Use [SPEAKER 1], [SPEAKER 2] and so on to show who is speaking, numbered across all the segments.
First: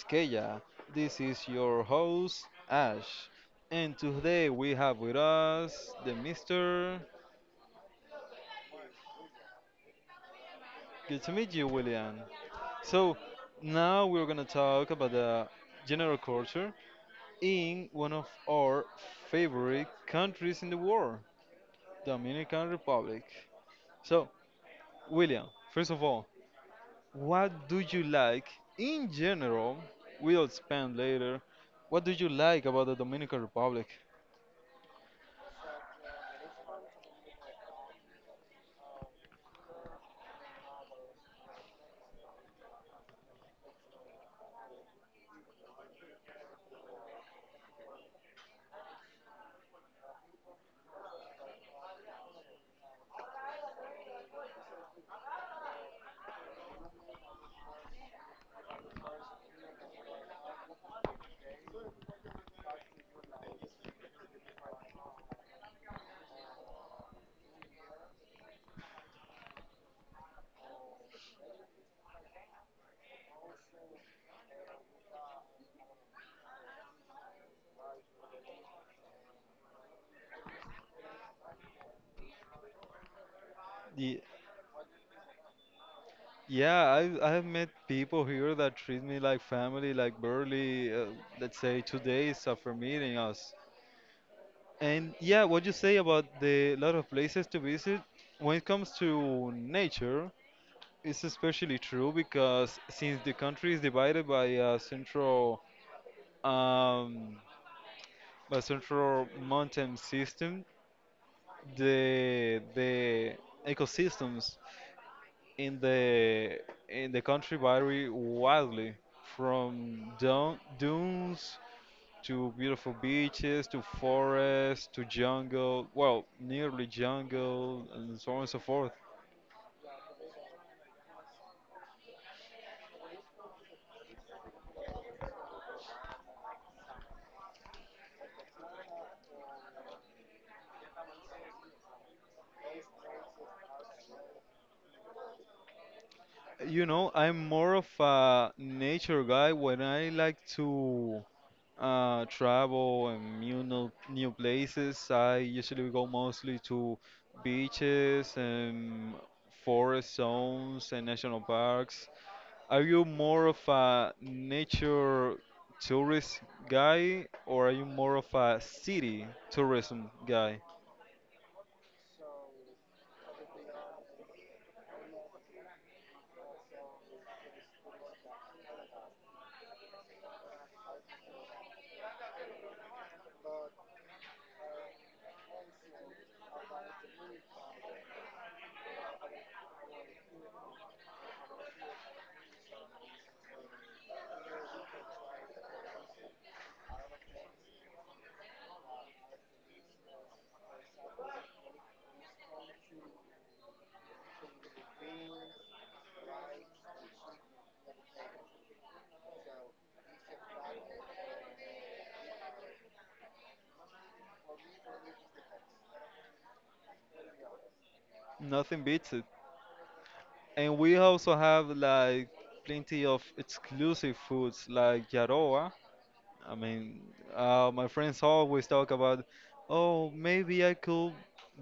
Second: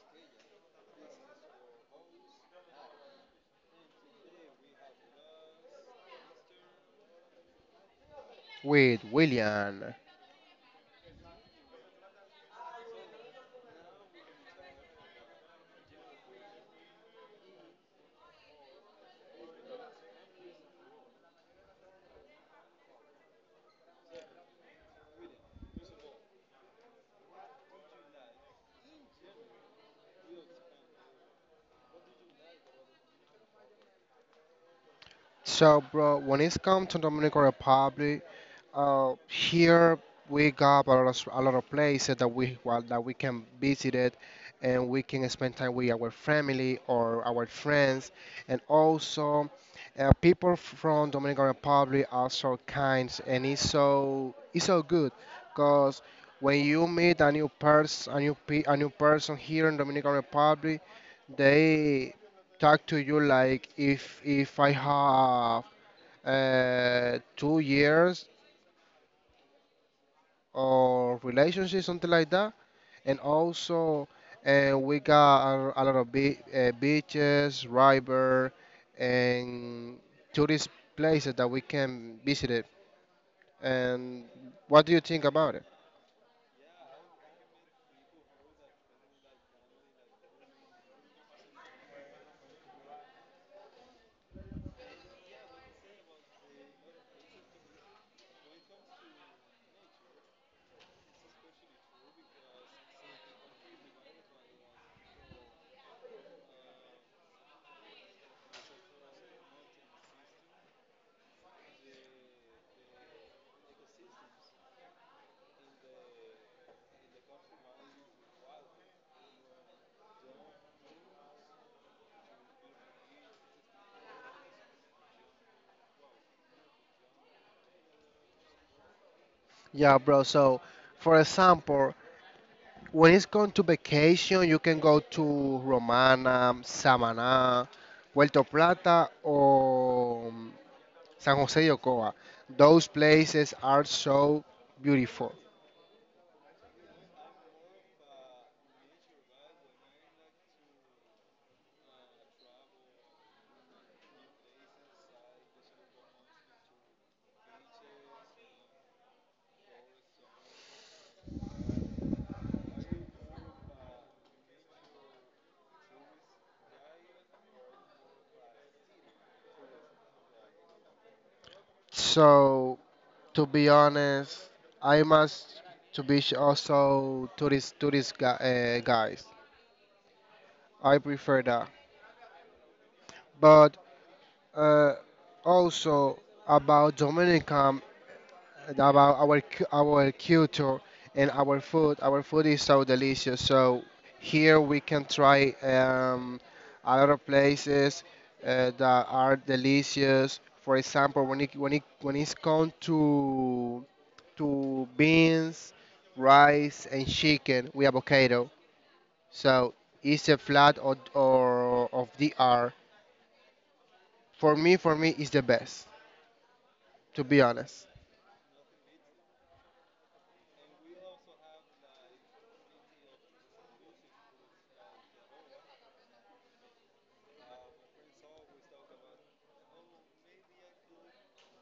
[SPEAKER 1] Quisqueya. This is your host, Ash. And today we have with us the Mr.
[SPEAKER 2] With William.
[SPEAKER 1] Good to meet you, William. So, now we're gonna talk about the general culture in one of our favorite countries in the world, Dominican Republic. So, William, first of all, what do you like in general? We'll expand later. What do you like about the Dominican Republic?
[SPEAKER 2] So, bro, when it's come to Dominican Republic, here we got a lot of places that that we can visit it, and we can spend time with our family or our friends, and also people from Dominican Republic are so kind, and it's so good, cause when you meet a new person, a new person here in Dominican Republic, they talk to you like if I have 2 years or relationship something like that, and also we got a lot of beaches, river, and tourist places that we can visit it.
[SPEAKER 1] The
[SPEAKER 2] And what do you think about it?
[SPEAKER 1] Yeah, I've met people here that treat me like family, like barely, let's say, 2 days after meeting us. And yeah, what you say about the lot of places to visit, when it comes to nature, it's especially true because since the country is divided by um, a central mountain system, the ecosystems in the in the country vary wildly from dunes to beautiful beaches to forests, to jungle, well, nearly jungle, and so on and so forth.
[SPEAKER 2] Yeah, bro. So, for example, when it's going to vacation, you can go to Romana, Samaná, Puerto Plata, or San Jose de Ocoa. Those places are so beautiful.
[SPEAKER 1] You know, I'm more of a nature guy. When I like to travel and new no- new places, I usually go mostly to beaches and forest zones and national parks. Are you more of a nature tourist guy, or are you more of a city tourism guy?
[SPEAKER 2] So, to be honest, I must also tourist guys. I prefer that. But uh, also about Dominican, about our culture and our food. Our food is so delicious. So here we can try a lot of places that are delicious. For example, when it's come to beans, rice, and chicken with avocado. So it's a flat or of the R. For me, it's the best. To be honest.
[SPEAKER 1] Nothing beats it. And we also have like plenty of exclusive foods like Yaroa. I mean, my friends always talk about, oh, maybe I could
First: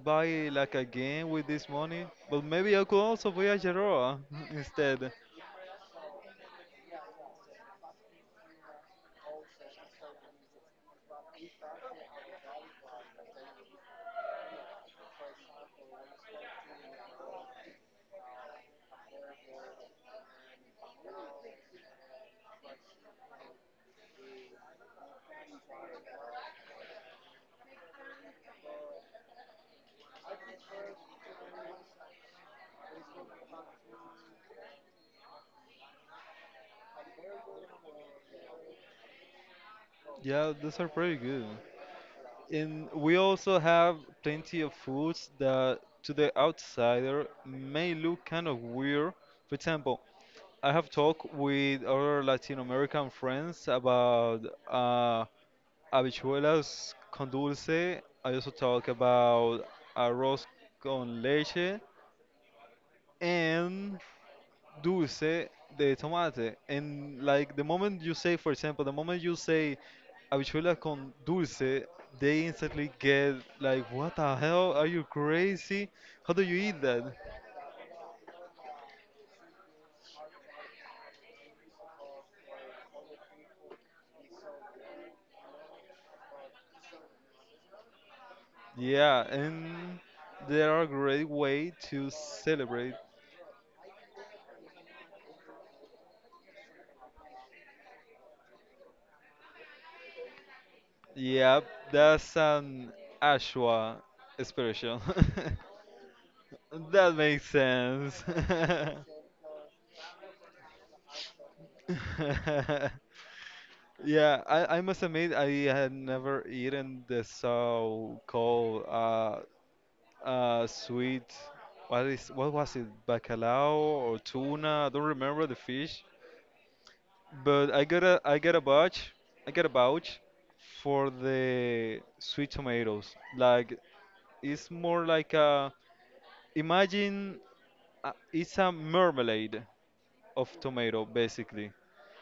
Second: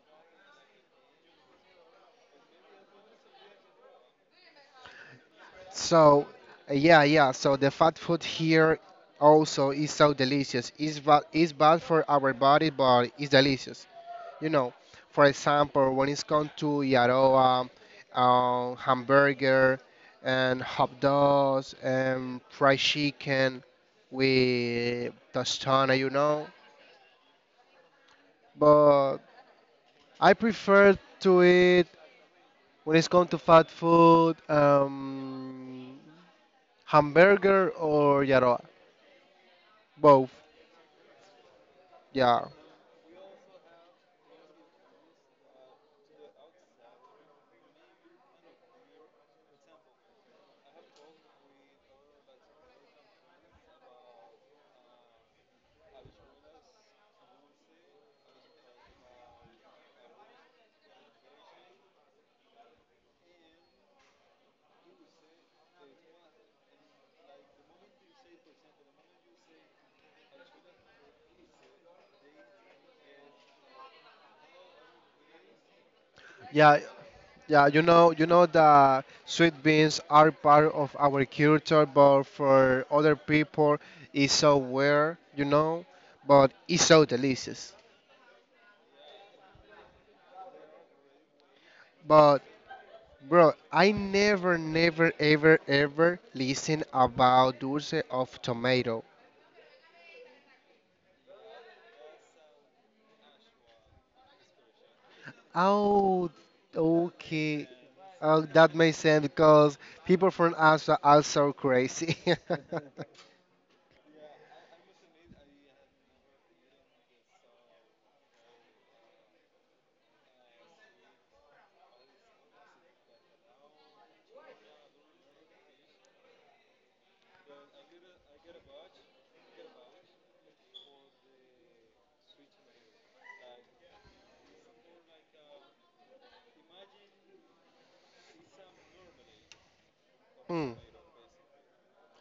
[SPEAKER 1] buy like a game with this money, but maybe I could also buy a Yaroa instead.
[SPEAKER 2] So, yeah, yeah. So the fat food here also is so delicious. It's bad for our body, but it's delicious. You know, for example, when it's come to yaroa, hamburger, and hot dogs, and fried chicken with tostana. But I prefer to eat when it's come to fat food, hamburger or yaroa, both.
[SPEAKER 1] Yeah, those are pretty good.
[SPEAKER 2] Yeah,
[SPEAKER 1] And we also have plenty of foods that to the outsider may look kind of weird. For example, I have talked with other Latin American friends about uh, habichuelas con dulce. I also talk about arroz con leche and dulce de tomate. And like the moment you say, for example, the moment you say Habichuela con dulce, they instantly get like, what the hell? Are you crazy? How do you
[SPEAKER 2] yeah,
[SPEAKER 1] eat that?
[SPEAKER 2] yeah. You know that sweet beans are part of our culture, but for other people, it's so weird, but it's so delicious.
[SPEAKER 1] Yeah, and there are great way to
[SPEAKER 2] But
[SPEAKER 1] celebrate.
[SPEAKER 2] bro, I never, never, ever, ever listen about dulce of tomato.
[SPEAKER 1] Yeah, that's an Ashwa expression.
[SPEAKER 2] Oh,
[SPEAKER 1] That makes
[SPEAKER 2] okay.
[SPEAKER 1] sense.
[SPEAKER 2] Oh, that makes sense because people from us are also crazy.
[SPEAKER 1] Yeah, I must admit I had never eaten the so-called sweet. What is what was it? Bacalao or tuna? I don't remember the fish. But I got a vouch. I got a vouch for the sweet tomatoes. Like it's more like a imagine it's a marmalade of
[SPEAKER 2] Hmm.
[SPEAKER 1] tomato basically,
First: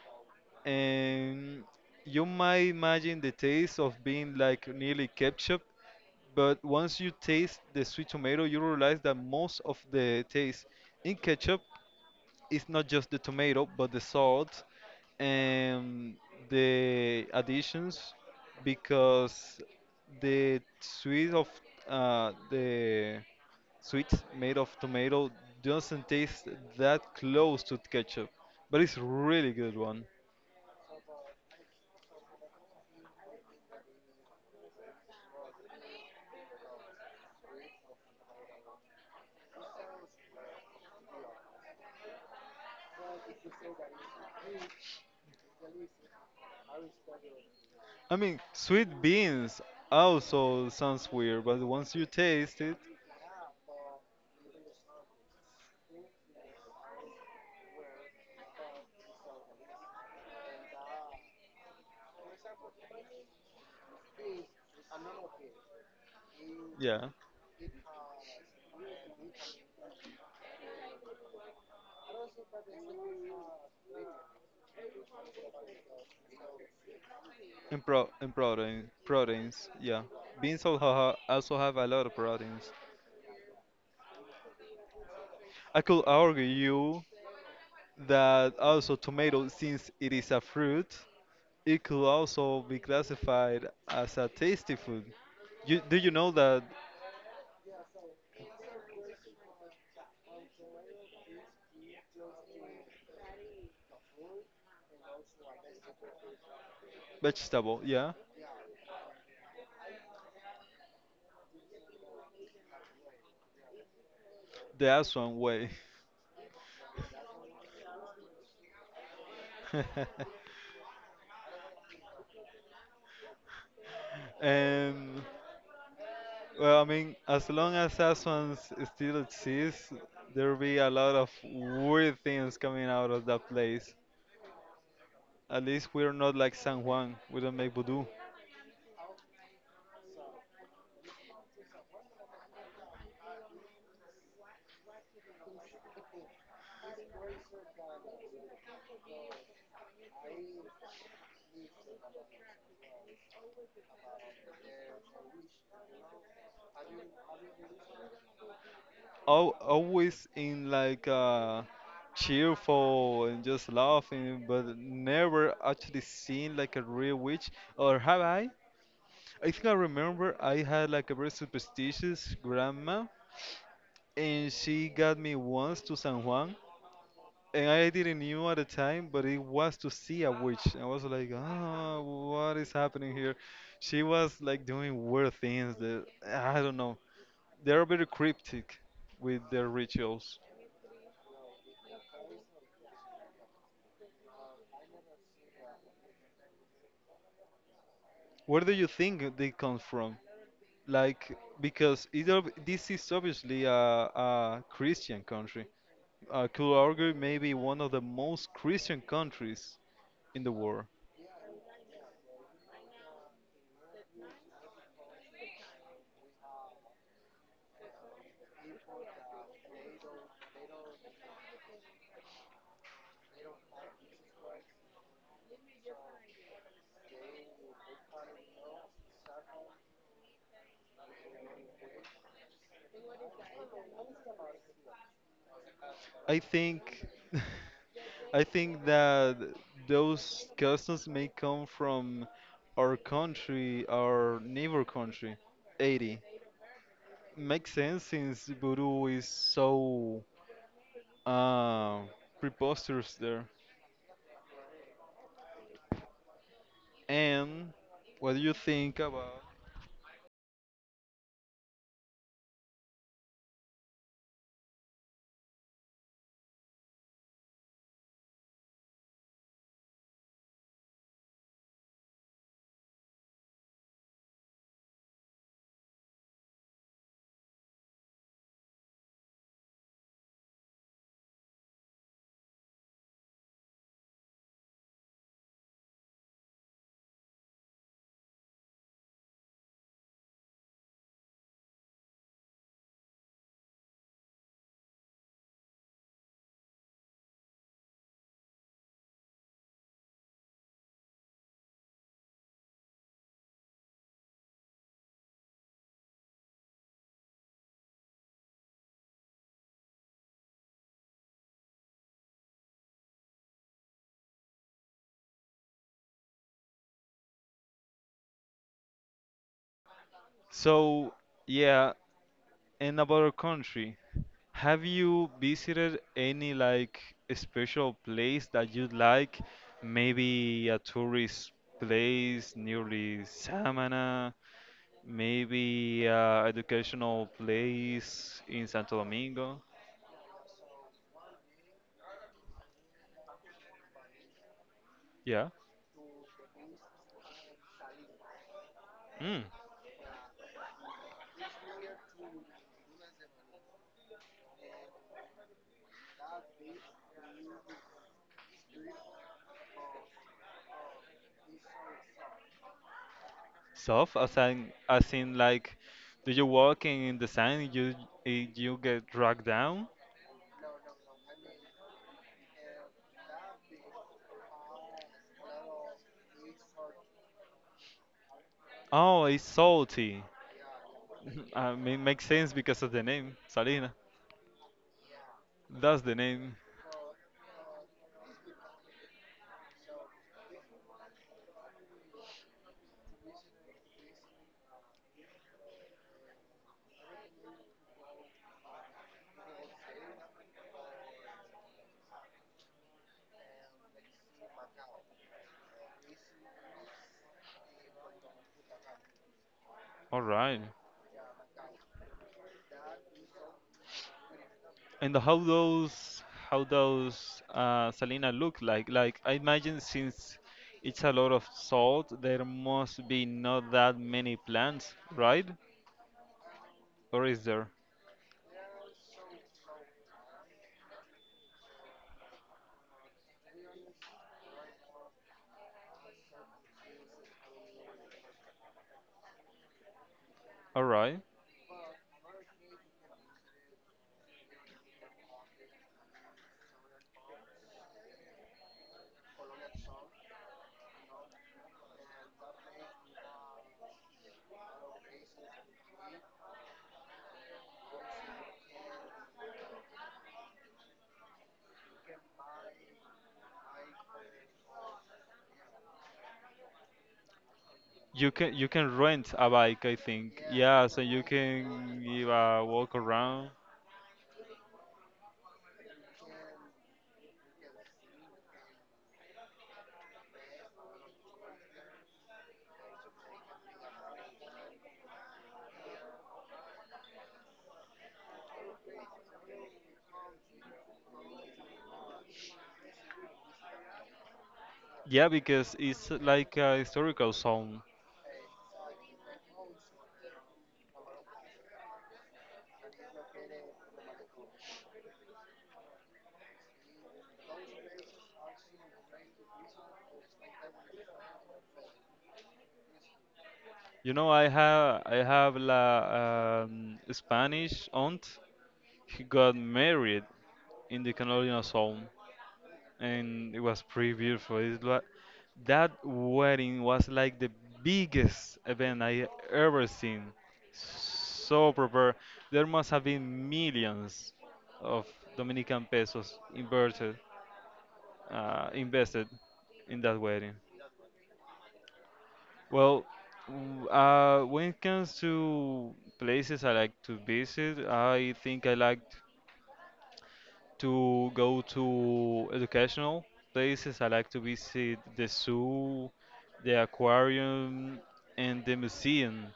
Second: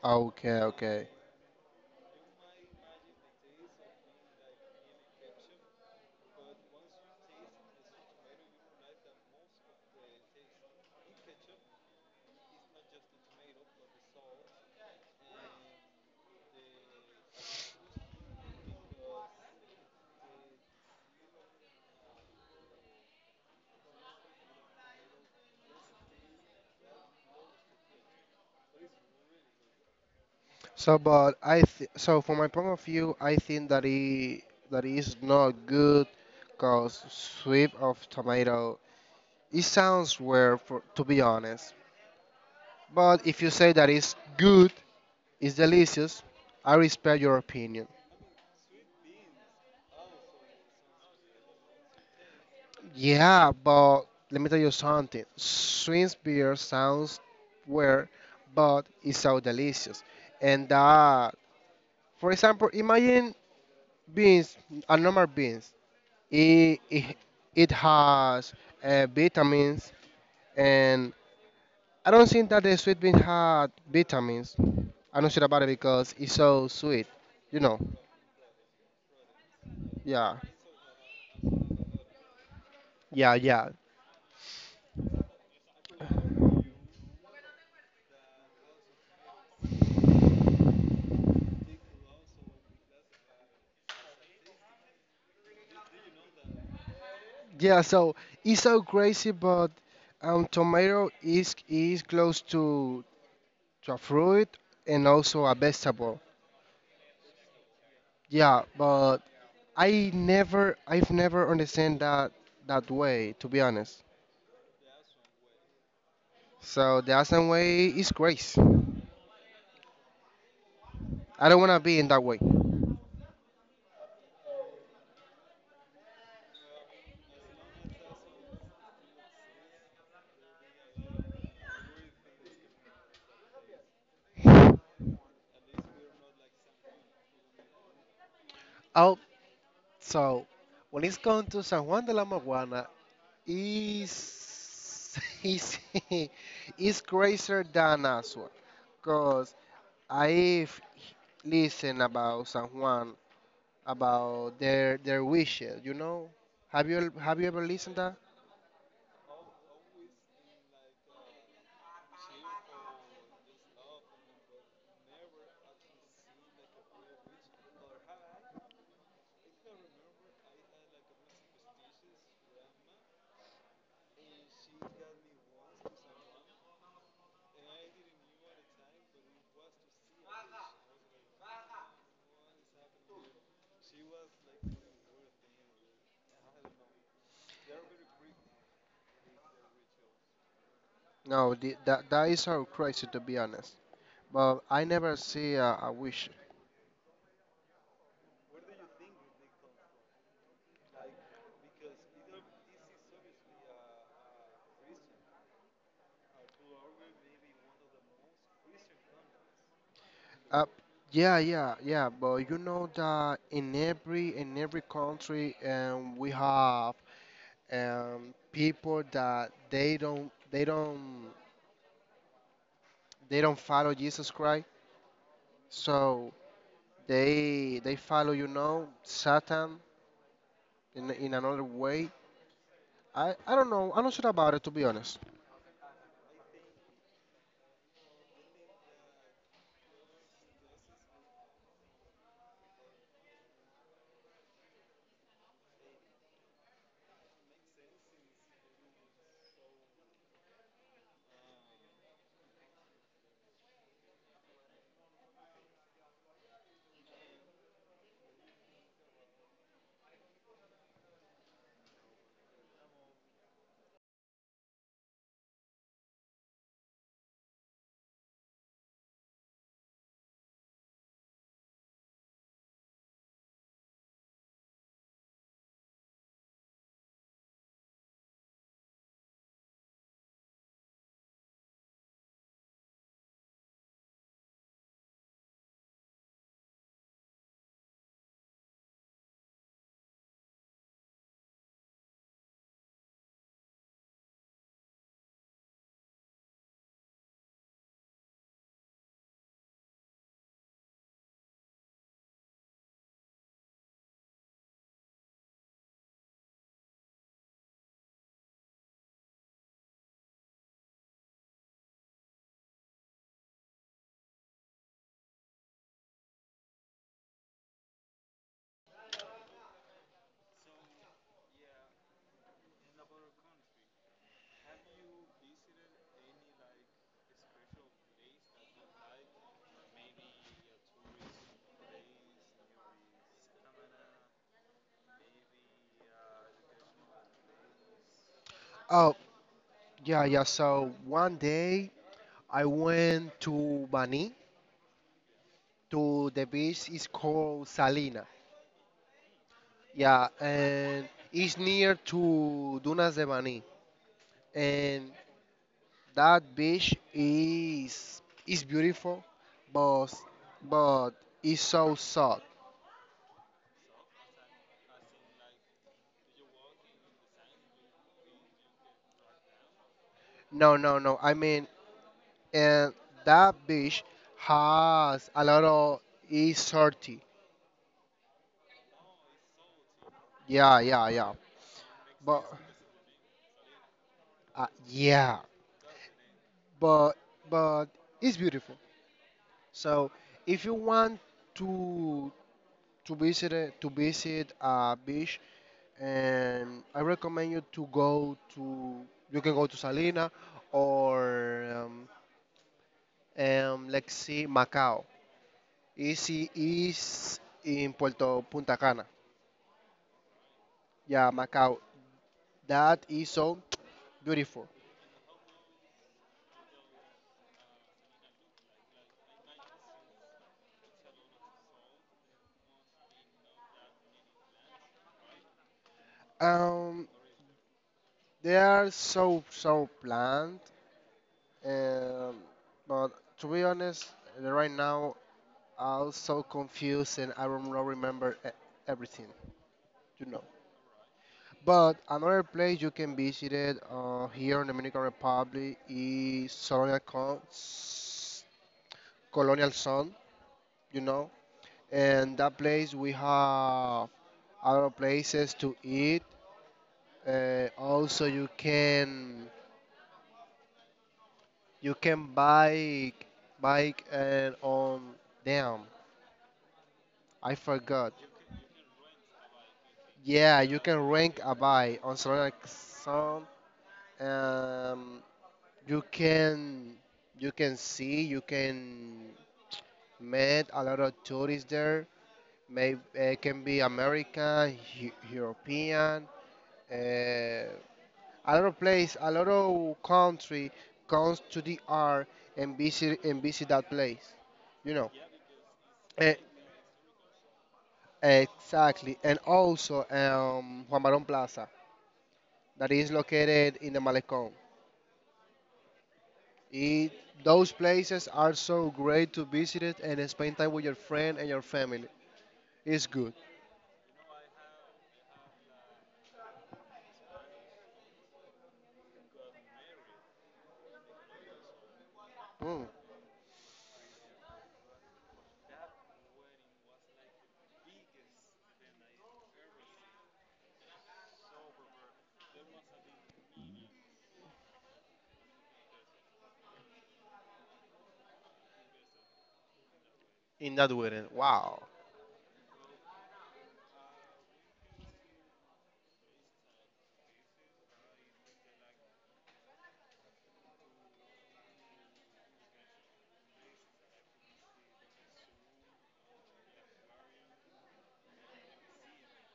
[SPEAKER 2] Okay, okay.
[SPEAKER 1] and you might imagine the taste of being like nearly ketchup, but once you taste the sweet tomato, you realize that most of the taste in ketchup is not just the tomato, but the salt and the additions, because the sweet of the sweet made of tomato doesn't taste that close to ketchup, but it's really good one.
[SPEAKER 2] So, but so from my point of view, I think that it that is not good, cause sweet of tomato. It sounds weird, for, to be honest. But if you say that it's good, it's delicious, I respect your opinion.
[SPEAKER 1] I mean, sweet beans also sounds weird, but once you taste it,
[SPEAKER 2] Yeah, but let me tell you something. Swiss beer sounds weird, but it's so delicious. And that, for example, imagine beans, a normal beans. it,
[SPEAKER 1] yeah,
[SPEAKER 2] it, it has vitamins and I don't think that the sweet bean had vitamins. I'm not sure about it because it's so sweet you know
[SPEAKER 1] and protein proteins, yeah.
[SPEAKER 2] yeah,
[SPEAKER 1] Beans also ha also have a lot of proteins.
[SPEAKER 2] yeah, yeah,
[SPEAKER 1] I could argue you that also tomato, since it is a fruit, it could also be classified as a tasty food. You do you know that
[SPEAKER 2] yeah. So it's so crazy, but tomato is close to a fruit and also a vegetable.
[SPEAKER 1] vegetable? Yeah,
[SPEAKER 2] Yeah, but I've never understand that way, to be honest.
[SPEAKER 1] the Aswan way.
[SPEAKER 2] So the Asian way is grace. I don't want to be in that way.
[SPEAKER 1] And, well, I mean, as long as Aswan still exists, there'll be a lot of weird things coming out of that place. At least we're not like San Juan. We don't make voodoo.
[SPEAKER 2] Oh, so when it's going to San Juan de la Maguana, is is is crazier than Asua, cause I've listened about San Juan, about their wishes. You know, have you ever listened that?
[SPEAKER 1] Always in like cheerful and just laughing, but never actually seen like a real witch. Or have I? I think I remember I had like a very superstitious grandma, and she got me once to San Juan and I didn't knew at the time, but it was to see a witch. I was like, ah, what is happening here? She was like doing weird things that I don't know. They're very cryptic with their rituals.
[SPEAKER 2] No, that is so crazy, to be honest. But I never see a wish.
[SPEAKER 1] Where do you think they come from? Like, because it, this is obviously a Christian country. I could argue maybe one of the most Christian countries in the
[SPEAKER 2] Uh,
[SPEAKER 1] world.
[SPEAKER 2] yeah, yeah, yeah. But you know that in every country, we have people that they don't follow Jesus Christ. So they follow, Satan in another way. I don't know. I'm not sure about it, to be honest.
[SPEAKER 1] I think. I think that those customs may come from our country, our neighbor country, 80. Makes sense since voodoo is so uh, preposterous there. And what do you think about? So, yeah, and about our country. Have you visited any like special place that you would like? Maybe a tourist place nearly Samana. Maybe educational place in Santo
[SPEAKER 2] Oh,
[SPEAKER 1] Domingo.
[SPEAKER 2] yeah, yeah. So one day I went to Bani
[SPEAKER 1] Yeah.
[SPEAKER 2] to the beach. It's called Salina.
[SPEAKER 1] Mm.
[SPEAKER 2] Yeah, and it's near to Dunas de Bani, and that beach is beautiful, but but it's so sad.
[SPEAKER 1] Soft as in like, do you walk in the sand, you you get dragged down?
[SPEAKER 2] No, no, no. I mean, and that beach has a lot of is salty.
[SPEAKER 1] Oh, it's salty.
[SPEAKER 2] Yeah, yeah, yeah.
[SPEAKER 1] I mean, makes
[SPEAKER 2] But
[SPEAKER 1] sense because of the name, Salina.
[SPEAKER 2] yeah,
[SPEAKER 1] That's the name.
[SPEAKER 2] but but it's beautiful. So if you want to to to visit a beach, and I recommend you to go to you can go to Salina or let's see, Macau. Easy is in Puerto Punta Cana.
[SPEAKER 1] All right.
[SPEAKER 2] Yeah, Macau. That is so beautiful.
[SPEAKER 1] And how those Salina look like? Like I imagine since it's a lot of salt, there must be not that many plants, right?
[SPEAKER 2] Um,
[SPEAKER 1] Or is there?
[SPEAKER 2] they are so planned, um, but to be honest, right now I'm so confused and I don't remember everything. You know.
[SPEAKER 1] All right.
[SPEAKER 2] But another place you can visit it here in Dominican Republic is Colonial, Colonial Sun, you know. And that place we have other places to eat. Also, you can bike and on damn I forgot.
[SPEAKER 1] You can rent a bike, I think.
[SPEAKER 2] Yeah, you
[SPEAKER 1] Yeah,
[SPEAKER 2] can
[SPEAKER 1] so you
[SPEAKER 2] rent a bike
[SPEAKER 1] can
[SPEAKER 2] on
[SPEAKER 1] give
[SPEAKER 2] Solana
[SPEAKER 1] a walk
[SPEAKER 2] Sun.
[SPEAKER 1] around.
[SPEAKER 2] Um, you can you can met a lot of tourists there. Maybe can be American, European, a lot of place, a lot of country comes to the R and visit that place. You know.
[SPEAKER 1] Yeah, because it's
[SPEAKER 2] Eh,
[SPEAKER 1] like a historical zone.
[SPEAKER 2] exactly. And also Juan Barón Plaza, that is located in the Malecón. It, those places are so great to visit it and spend time with your friend and your family. It's good.
[SPEAKER 1] You know, I have la Spanish aunt. He got married in the colonial zone.
[SPEAKER 2] Mm,
[SPEAKER 1] And it was pretty beautiful. It was, that wedding was like the biggest event I ever seen. So prepared. There must have been millions of Dominican pesos inverted, invested in that wedding.
[SPEAKER 2] in that way, wow.
[SPEAKER 1] Well, when it comes to places I like to visit, I think I like to go to educational places. I like to visit the zoo, the aquarium, and the museum.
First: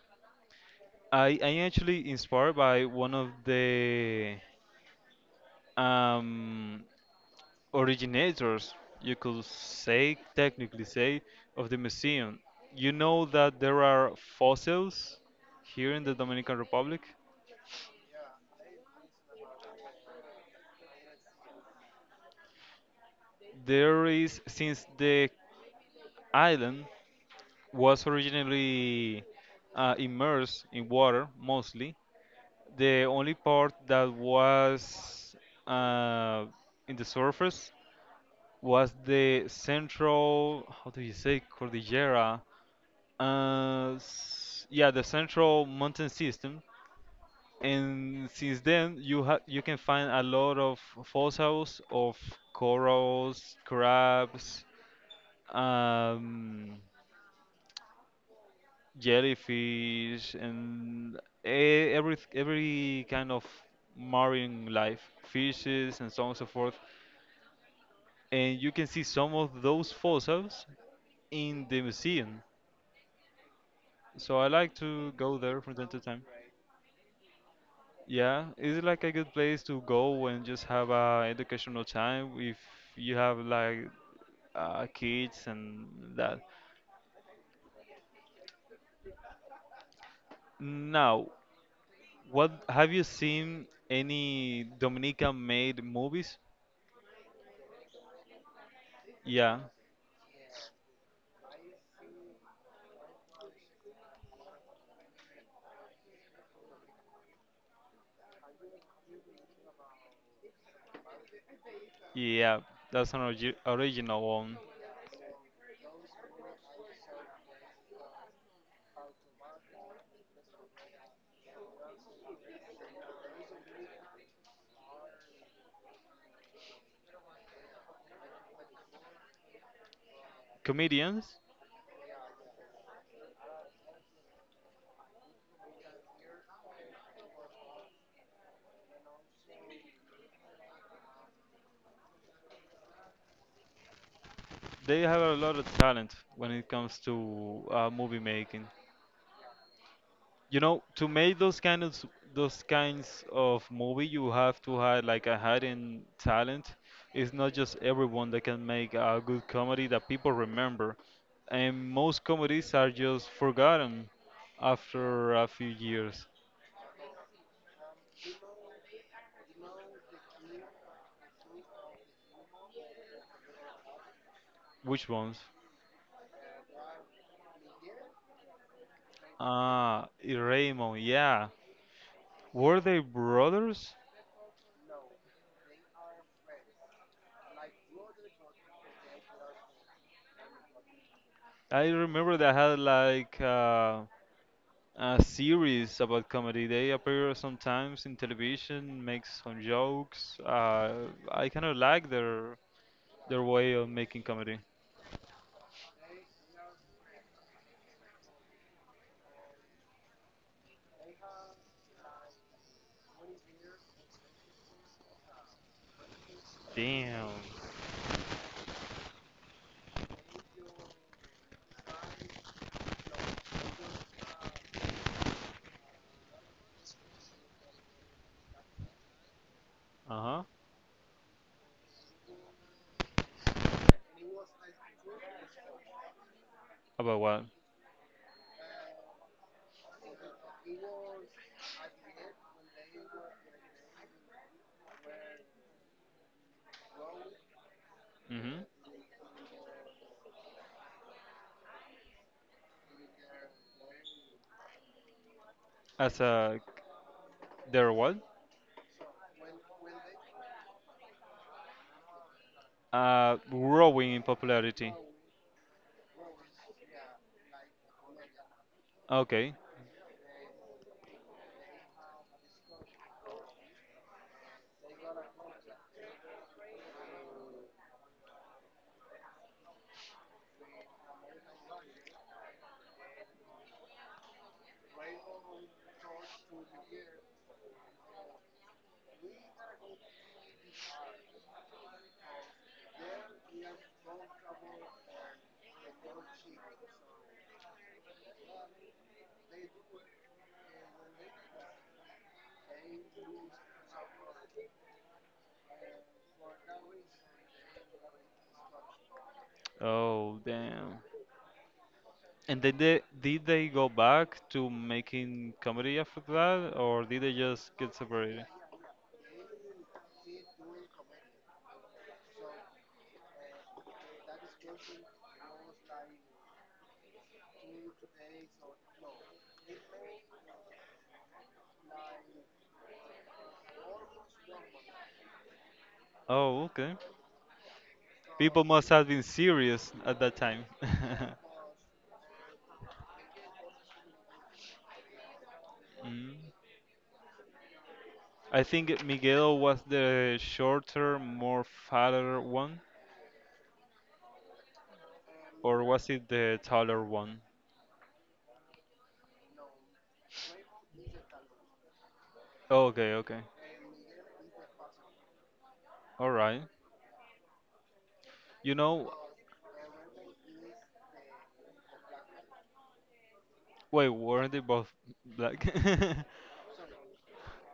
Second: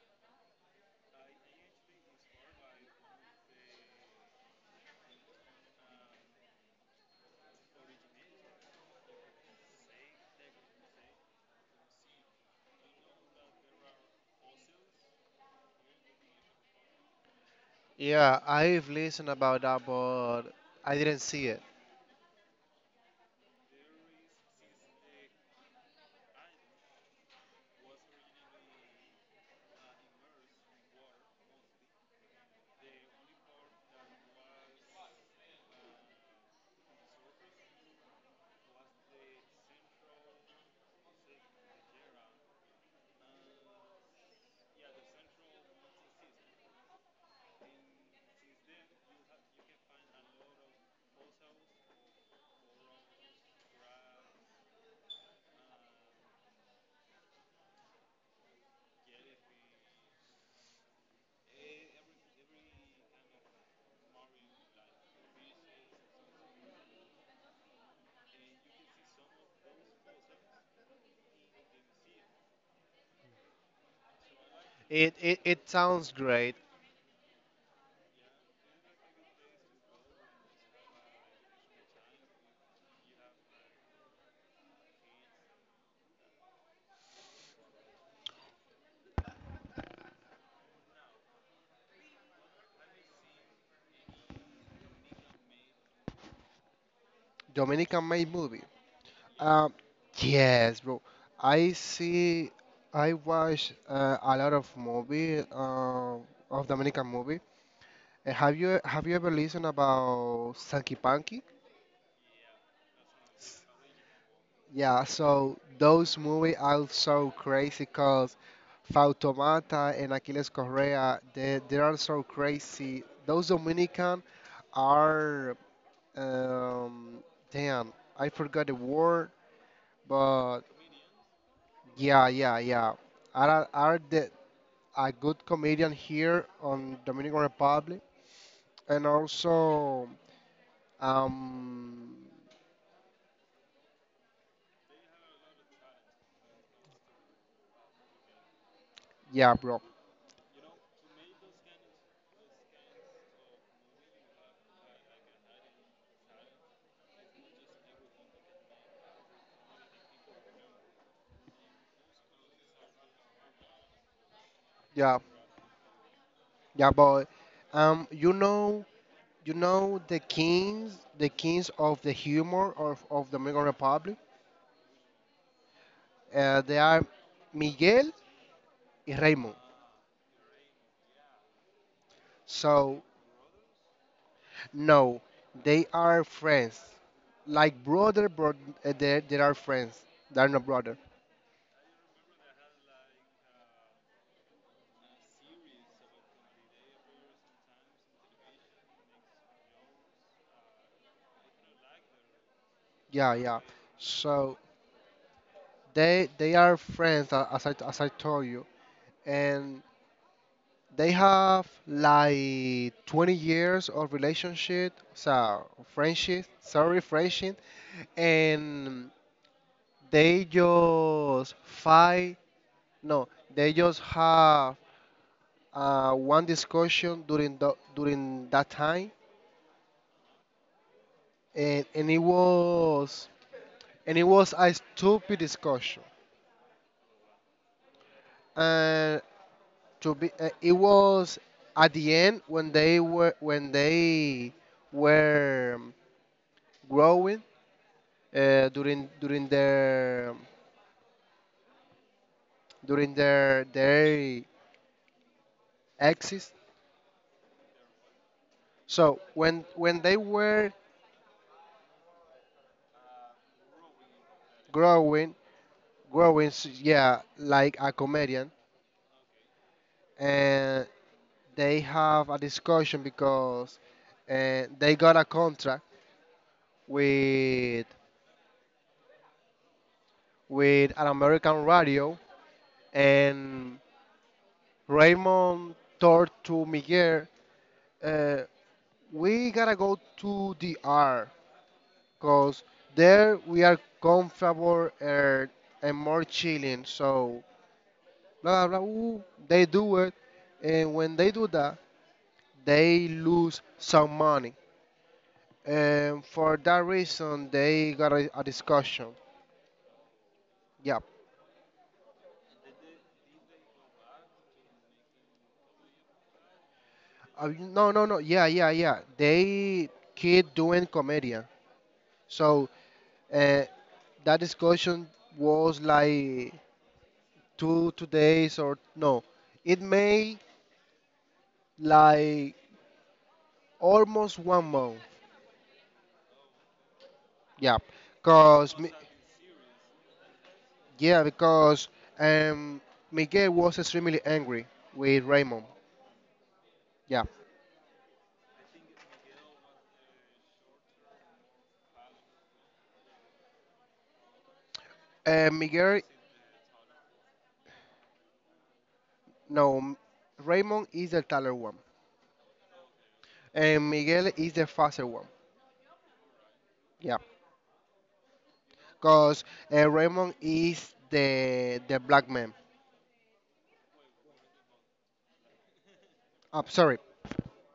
[SPEAKER 1] I actually inspired by one of the um, originators, you could say, technically say, of the museum. You know that there are fossils here in the Dominican Republic.
[SPEAKER 2] Yeah, I've listened about that, but I didn't see it.
[SPEAKER 1] There is since the island was originally immersed in water mostly. The only part that was uh, in the surface was the central, how do you say, Cordillera? Yeah, the central mountain system. And since then, you ha you can find a lot of fossils of corals, crabs, um, jellyfish and every kind of marine life, fishes and so on and so forth. And you can see some of those fossils in the museum. So I like to go there
[SPEAKER 2] It
[SPEAKER 1] from time to
[SPEAKER 2] sounds
[SPEAKER 1] time.
[SPEAKER 2] great.
[SPEAKER 1] Yeah, it's like a good place to go and just have a educational time if you have like kids and that. Now, what have you seen any Dominican made movies?
[SPEAKER 2] Dominican made movie.
[SPEAKER 1] Yeah,
[SPEAKER 2] Um, yes, bro. I see. I watch a lot of movie of Dominican movie. Have you have you ever listened about Sanky Panky?
[SPEAKER 1] yeah, that's an orgi original one.
[SPEAKER 2] Yeah, so those movies are so crazy because Fautomata and Aquiles Correa, they are so crazy. Those Dominican are. Um, Damn, I forgot the word, but
[SPEAKER 1] Comedians,
[SPEAKER 2] yeah, yeah, yeah. Are the a good comedian here on Dominican Republic, and also um,
[SPEAKER 1] they have a lot of talent when it comes to movie making.
[SPEAKER 2] yeah, bro,
[SPEAKER 1] You know, to make those those kinds of movie, you have to have like a hidden talent. It's not just everyone that can make a good comedy that people remember, and most comedies are just forgotten
[SPEAKER 2] yeah,
[SPEAKER 1] after a few years.
[SPEAKER 2] yeah, but um, you know, you know the the kings of the humor of Dominican Republic.
[SPEAKER 1] Which ones?
[SPEAKER 2] They are Miguel and Raymond.
[SPEAKER 1] Ah, Raymond, yeah. Were they
[SPEAKER 2] So,
[SPEAKER 1] brothers?
[SPEAKER 2] no, they are friends. Like brother, bro, they are friends. They're not brother.
[SPEAKER 1] I remember they had like a series about comedy. They appear sometimes in television, make some jokes. I kind of like
[SPEAKER 2] Yeah,
[SPEAKER 1] their
[SPEAKER 2] yeah.
[SPEAKER 1] way of making
[SPEAKER 2] So
[SPEAKER 1] comedy.
[SPEAKER 2] they are friends, as I told you, and they have like 20 years of relationship, so friendship, sorry,
[SPEAKER 1] Damn.
[SPEAKER 2] friendship, and they just fight. No, they just have one discussion during during that time,
[SPEAKER 1] Uh-huh.
[SPEAKER 2] and and it was and it was a stupid discussion.
[SPEAKER 1] About what?
[SPEAKER 2] And it was at the end when they were growing
[SPEAKER 1] Mm-hmm.
[SPEAKER 2] during their
[SPEAKER 1] As
[SPEAKER 2] exist.
[SPEAKER 1] a they're what?
[SPEAKER 2] So when they were
[SPEAKER 1] Growing in popularity.
[SPEAKER 2] growing yeah, like a comedian,
[SPEAKER 1] Okay.
[SPEAKER 2] and they have a discussion because they got a contract with with an American radio, and Raymond told to Miguel, uh, "We gotta go to the R, cause there we are comfortable and more chilling." So blah blah blah. Ooh, they do it, and when they do that, they lose some money, and for that reason, they got a discussion.
[SPEAKER 1] Oh, damn.
[SPEAKER 2] Yep.
[SPEAKER 1] And did they go back to making comedy after that, or did they just
[SPEAKER 2] No,
[SPEAKER 1] get
[SPEAKER 2] no, no. Yeah,
[SPEAKER 1] separated?
[SPEAKER 2] yeah, yeah. They keep doing comedian. So uh, that discussion was like two two days, or no, it may, like, almost one month.
[SPEAKER 1] Oh, okay.
[SPEAKER 2] Yeah,
[SPEAKER 1] People
[SPEAKER 2] because
[SPEAKER 1] must have been serious at that time.
[SPEAKER 2] yeah because um Miguel was extremely angry with Raymond.
[SPEAKER 1] Mm.
[SPEAKER 2] Yeah.
[SPEAKER 1] I think Miguel was the shorter, more fatter one,
[SPEAKER 2] And
[SPEAKER 1] or
[SPEAKER 2] Miguel,
[SPEAKER 1] was it the taller one?
[SPEAKER 2] no, Raymond is the taller one,
[SPEAKER 1] Okay, okay.
[SPEAKER 2] and Miguel is the faster one.
[SPEAKER 1] All right.
[SPEAKER 2] Yeah,
[SPEAKER 1] You know,
[SPEAKER 2] because Raymond is the black man.
[SPEAKER 1] wait, weren't they both black?
[SPEAKER 2] I'm sorry,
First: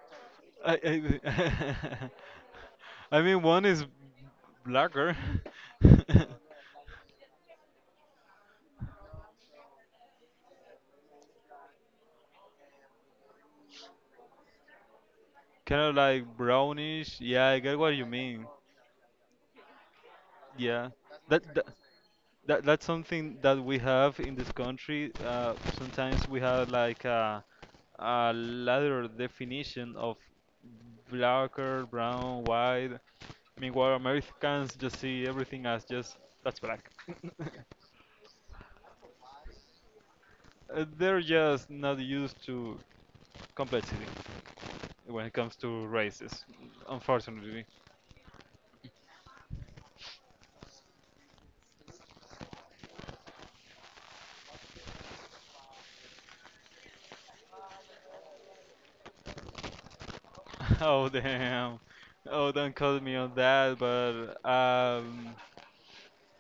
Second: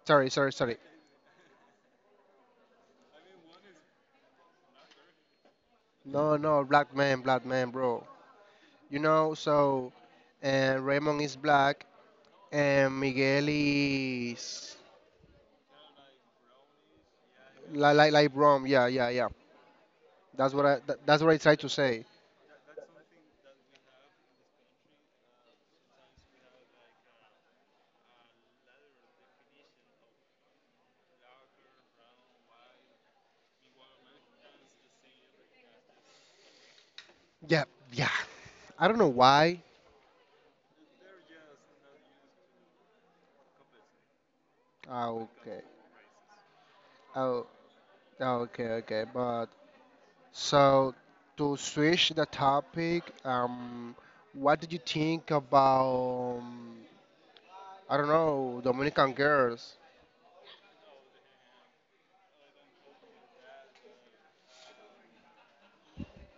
[SPEAKER 2] sorry, sorry, sorry.
[SPEAKER 1] I, I, I mean, one is blacker.
[SPEAKER 2] No, no, black man, black man, bro. You know, so Raymond is black, and Miguel is
[SPEAKER 1] Kind of like brownish. Yeah, I get what you
[SPEAKER 2] like
[SPEAKER 1] mean.
[SPEAKER 2] brown. Yeah, yeah, yeah.
[SPEAKER 1] Yeah.
[SPEAKER 2] That's what I
[SPEAKER 1] That,
[SPEAKER 2] tried
[SPEAKER 1] that
[SPEAKER 2] to say.
[SPEAKER 1] that's something that we have in this country. Sometimes we have like a ladder definition of blacker, brown, white. Meanwhile, Americans just see everything as just that's black.
[SPEAKER 2] Yeah, yeah. I don't know why.
[SPEAKER 1] They're just not used to complexity
[SPEAKER 2] Ah,
[SPEAKER 1] when it comes
[SPEAKER 2] okay.
[SPEAKER 1] to races,
[SPEAKER 2] Oh,
[SPEAKER 1] unfortunately.
[SPEAKER 2] oh, okay, okay. But so to switch the topic, what did you think about I don't know, Dominican girls?
[SPEAKER 1] Oh damn! Oh, don't call me on that. But um,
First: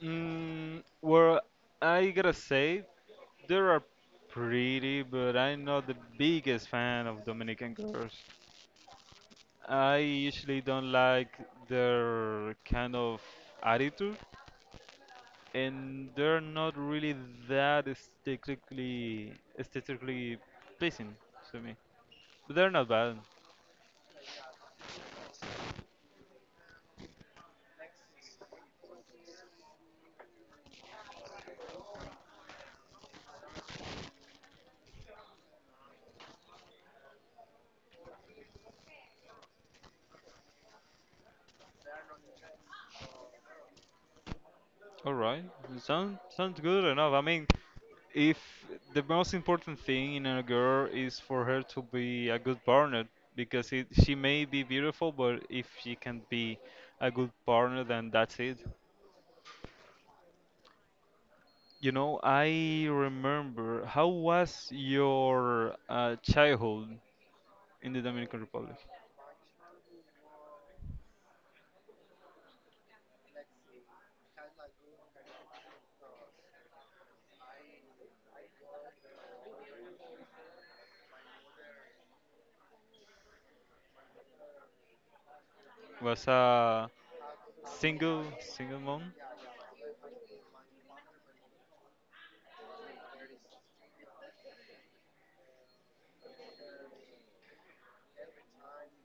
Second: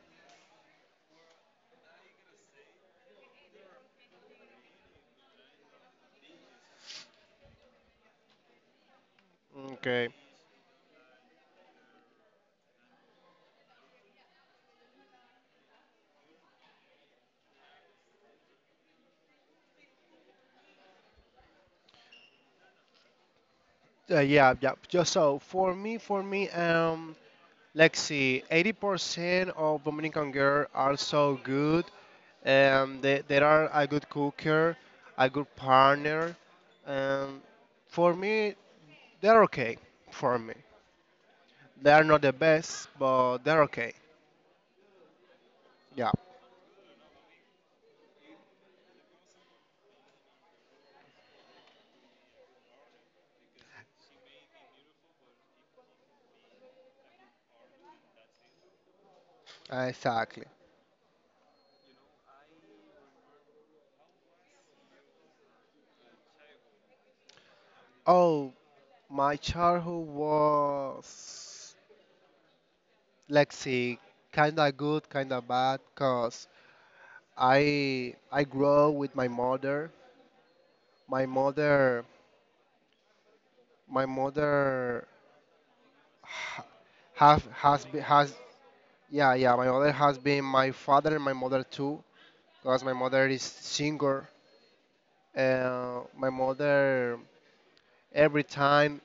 [SPEAKER 1] mm, well, I gotta say they are pretty, but I'm not the biggest fan of Dominican girls. I
[SPEAKER 2] Okay.
[SPEAKER 1] usually don't like their kind of attitude, and they're not really that aesthetically pleasing to me. But they're not bad.
[SPEAKER 2] Yeah, yeah. Just so for me. Let's see, 80% of Dominican girls are so good. They are a good cooker, a good partner. Um, for me, they're okay. For me, they are not the best, but they're okay.
[SPEAKER 1] All right,
[SPEAKER 2] Yeah,
[SPEAKER 1] sounds good enough. I mean, if the most important thing in a girl is for her to be a good partner, because it, she may be beautiful, but if she can be a good partner, then that's it.
[SPEAKER 2] exactly.
[SPEAKER 1] You know, I remember how was your childhood in the Dominican
[SPEAKER 2] Oh,
[SPEAKER 1] Republic.
[SPEAKER 2] my childhood was, let's see, kinda good, kinda bad, cause I grew up with my mother. My mother, my mother
[SPEAKER 1] Was
[SPEAKER 2] ha-
[SPEAKER 1] a
[SPEAKER 2] have has been has.
[SPEAKER 1] single mom.
[SPEAKER 2] Yeah, yeah, my mother has been my father and my mother too, because my mother is singer. My mother, every time,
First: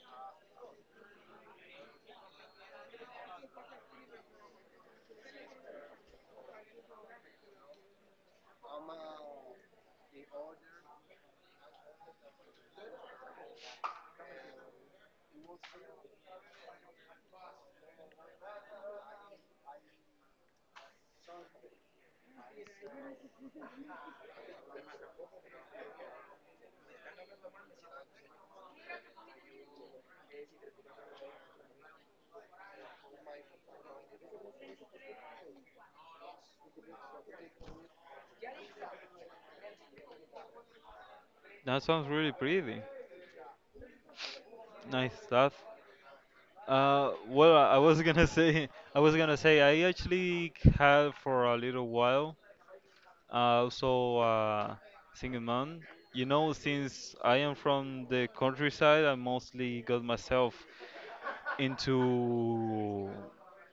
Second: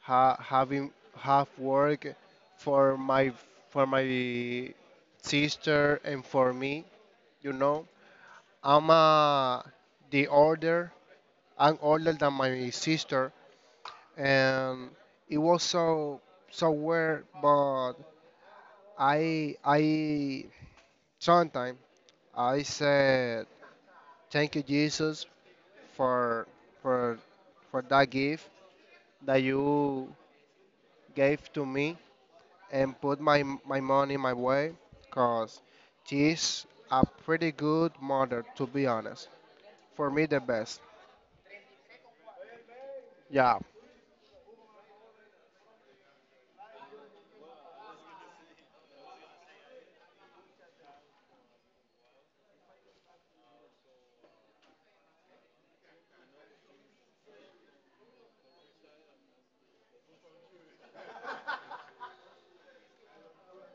[SPEAKER 2] having have work for my for my sister and for me you know I'm the older. I'm older than my sister, and it was so weird, but I, sometimes, I said, "Thank you, Jesus, for for that gift that you gave to me, and put my money my way, cause she's a pretty good mother, to be honest. For me, the best.
[SPEAKER 1] That sounds really pretty
[SPEAKER 2] Yeah.
[SPEAKER 1] nice stuff. Well, I was gonna say, I was gonna say I actually had for a little while also, single mom. You know, since I am from the countryside, I mostly got myself into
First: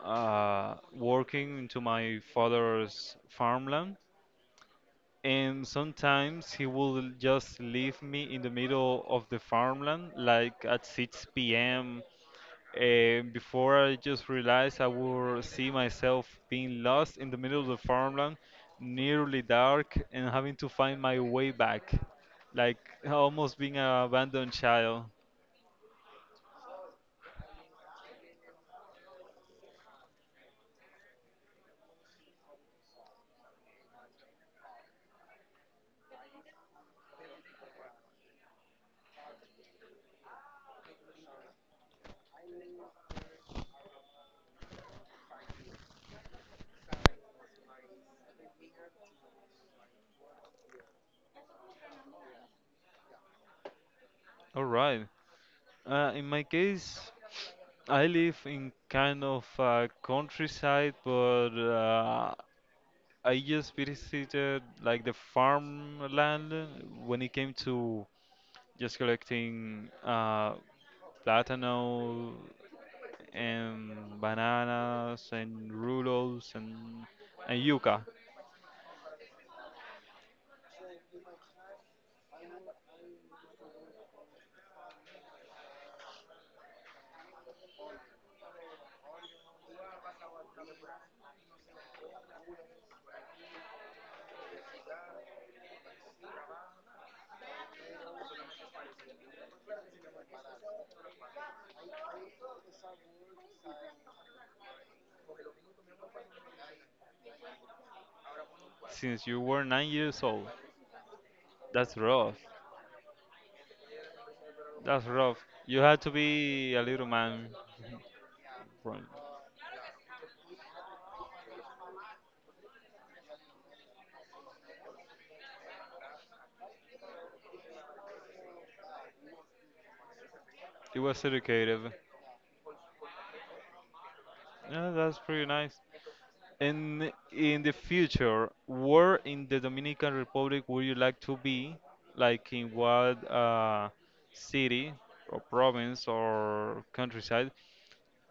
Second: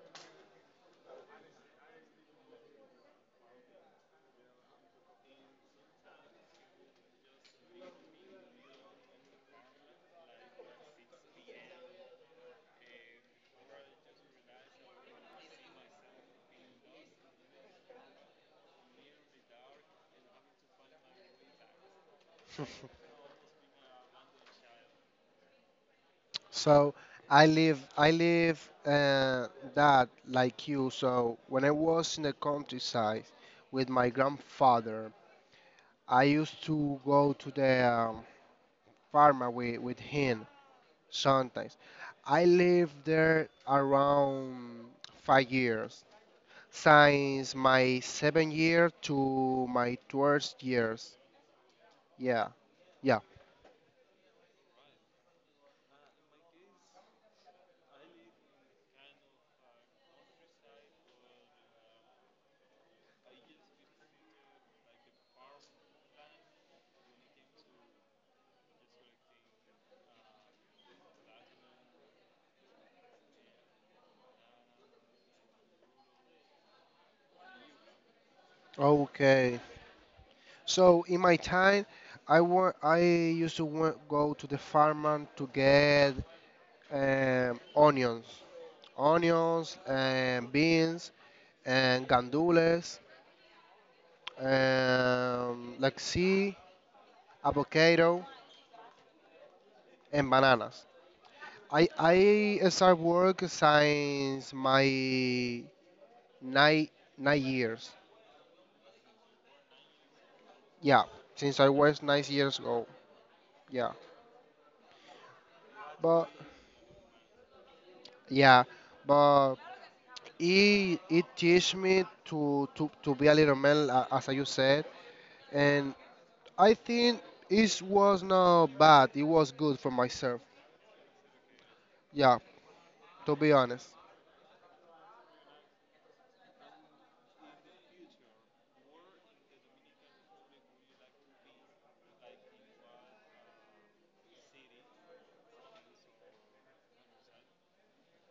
[SPEAKER 1] working into my father's farmland. And sometimes he will just leave me in the middle of the farmland, like at 6 p.m. And before I just realized, I would see myself being lost in the middle of the farmland, nearly dark, and having to find my way back, like almost being an abandoned child.
[SPEAKER 2] So I live that like you. So when I was in the countryside with my grandfather, I used to go to the farmer with him sometimes. I lived there around 5 years, since my seventh year to my 12th years. Yeah, yeah.
[SPEAKER 1] All right. In my case, I live in kind of countryside, but I just visited like the farmland when it came to just collecting platano and bananas and rulos and yuca
[SPEAKER 2] Okay. So in my time, I used to go to the farm to get onions, and beans and gandules, like sea, avocado and bananas. I start work since my nine nine years.
[SPEAKER 1] since you were 9 years old.
[SPEAKER 2] Yeah, since I
[SPEAKER 1] That's
[SPEAKER 2] was nine
[SPEAKER 1] rough.
[SPEAKER 2] years old. Yeah,
[SPEAKER 1] That's rough. You had to
[SPEAKER 2] but
[SPEAKER 1] be a little man.
[SPEAKER 2] yeah,
[SPEAKER 1] From
[SPEAKER 2] but it teach me to be a little man, as you said, and I think it was not bad. It was good for myself.
[SPEAKER 1] it was educative.
[SPEAKER 2] Yeah, to be honest.
[SPEAKER 1] Yeah, that's pretty nice. And in the future, where in the Dominican Republic would you like to be? Like in what city or province or countryside?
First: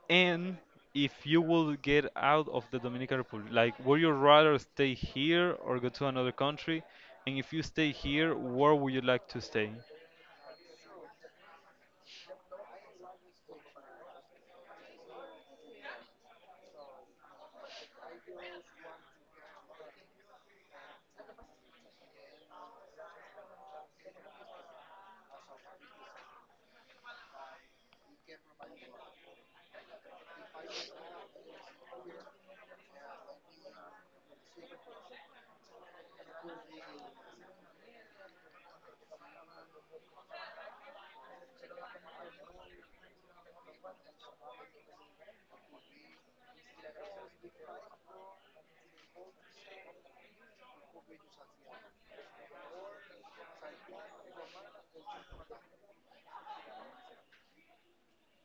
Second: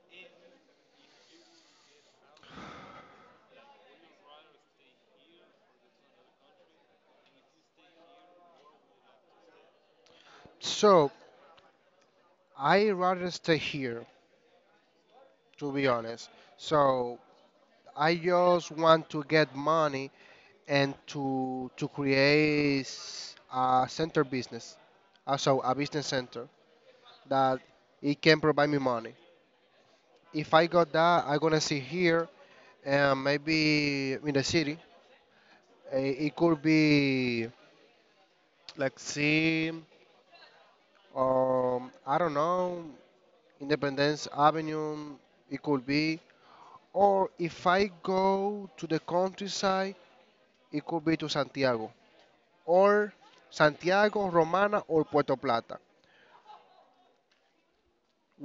[SPEAKER 1] And if you would get out of the Dominican Republic, like, would you rather stay here or go to another country? And if you stay here, where would you like to stay?
[SPEAKER 2] So I rather stay here. To be honest, so I just want to get money and to create a center business, so a business center that it can provide me money. If I got that, I'm gonna see here, and maybe in the city, it could be, like, see, I don't know, Independence Avenue. It could be, or if I go to the countryside, it could be to Santiago, or Santiago, Romana, or Puerto Plata.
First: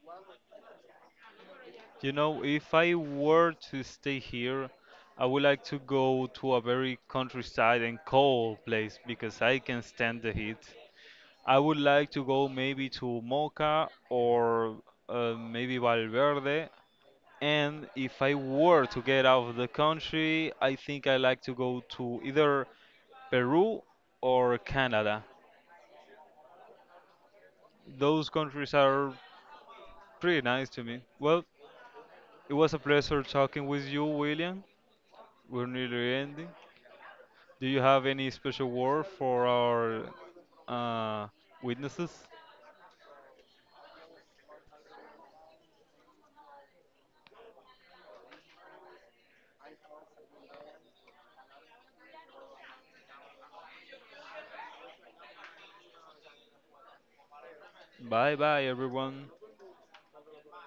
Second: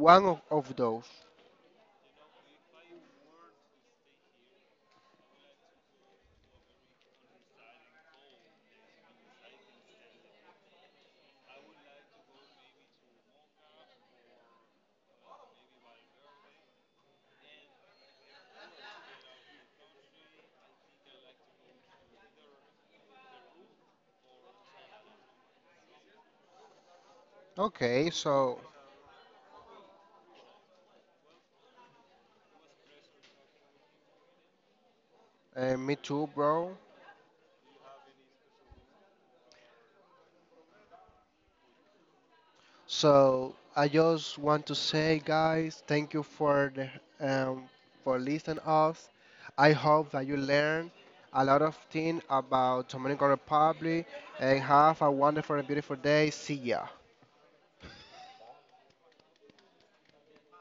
[SPEAKER 2] One of those.
[SPEAKER 1] You know, if I were to stay here, I would like to go to a very countryside and cold place because I can stand the heat. I would like to go maybe to Mocha or maybe Valverde. And if I were to get out of the country, I think I like to go to either Peru or Canada.
[SPEAKER 2] Okay,
[SPEAKER 1] Those
[SPEAKER 2] so
[SPEAKER 1] countries are pretty nice to me. Well, it was a pleasure talking with you, William. We're
[SPEAKER 2] me
[SPEAKER 1] nearly
[SPEAKER 2] too,
[SPEAKER 1] ending.
[SPEAKER 2] bro.
[SPEAKER 1] Do you have any special word for our uh, witnesses?
[SPEAKER 2] So I just want to say, guys, thank you um, for listening us. I hope that you learned a lot of things about Dominican Republic and have a wonderful and beautiful day. See ya.
[SPEAKER 1] Bye bye, everyone.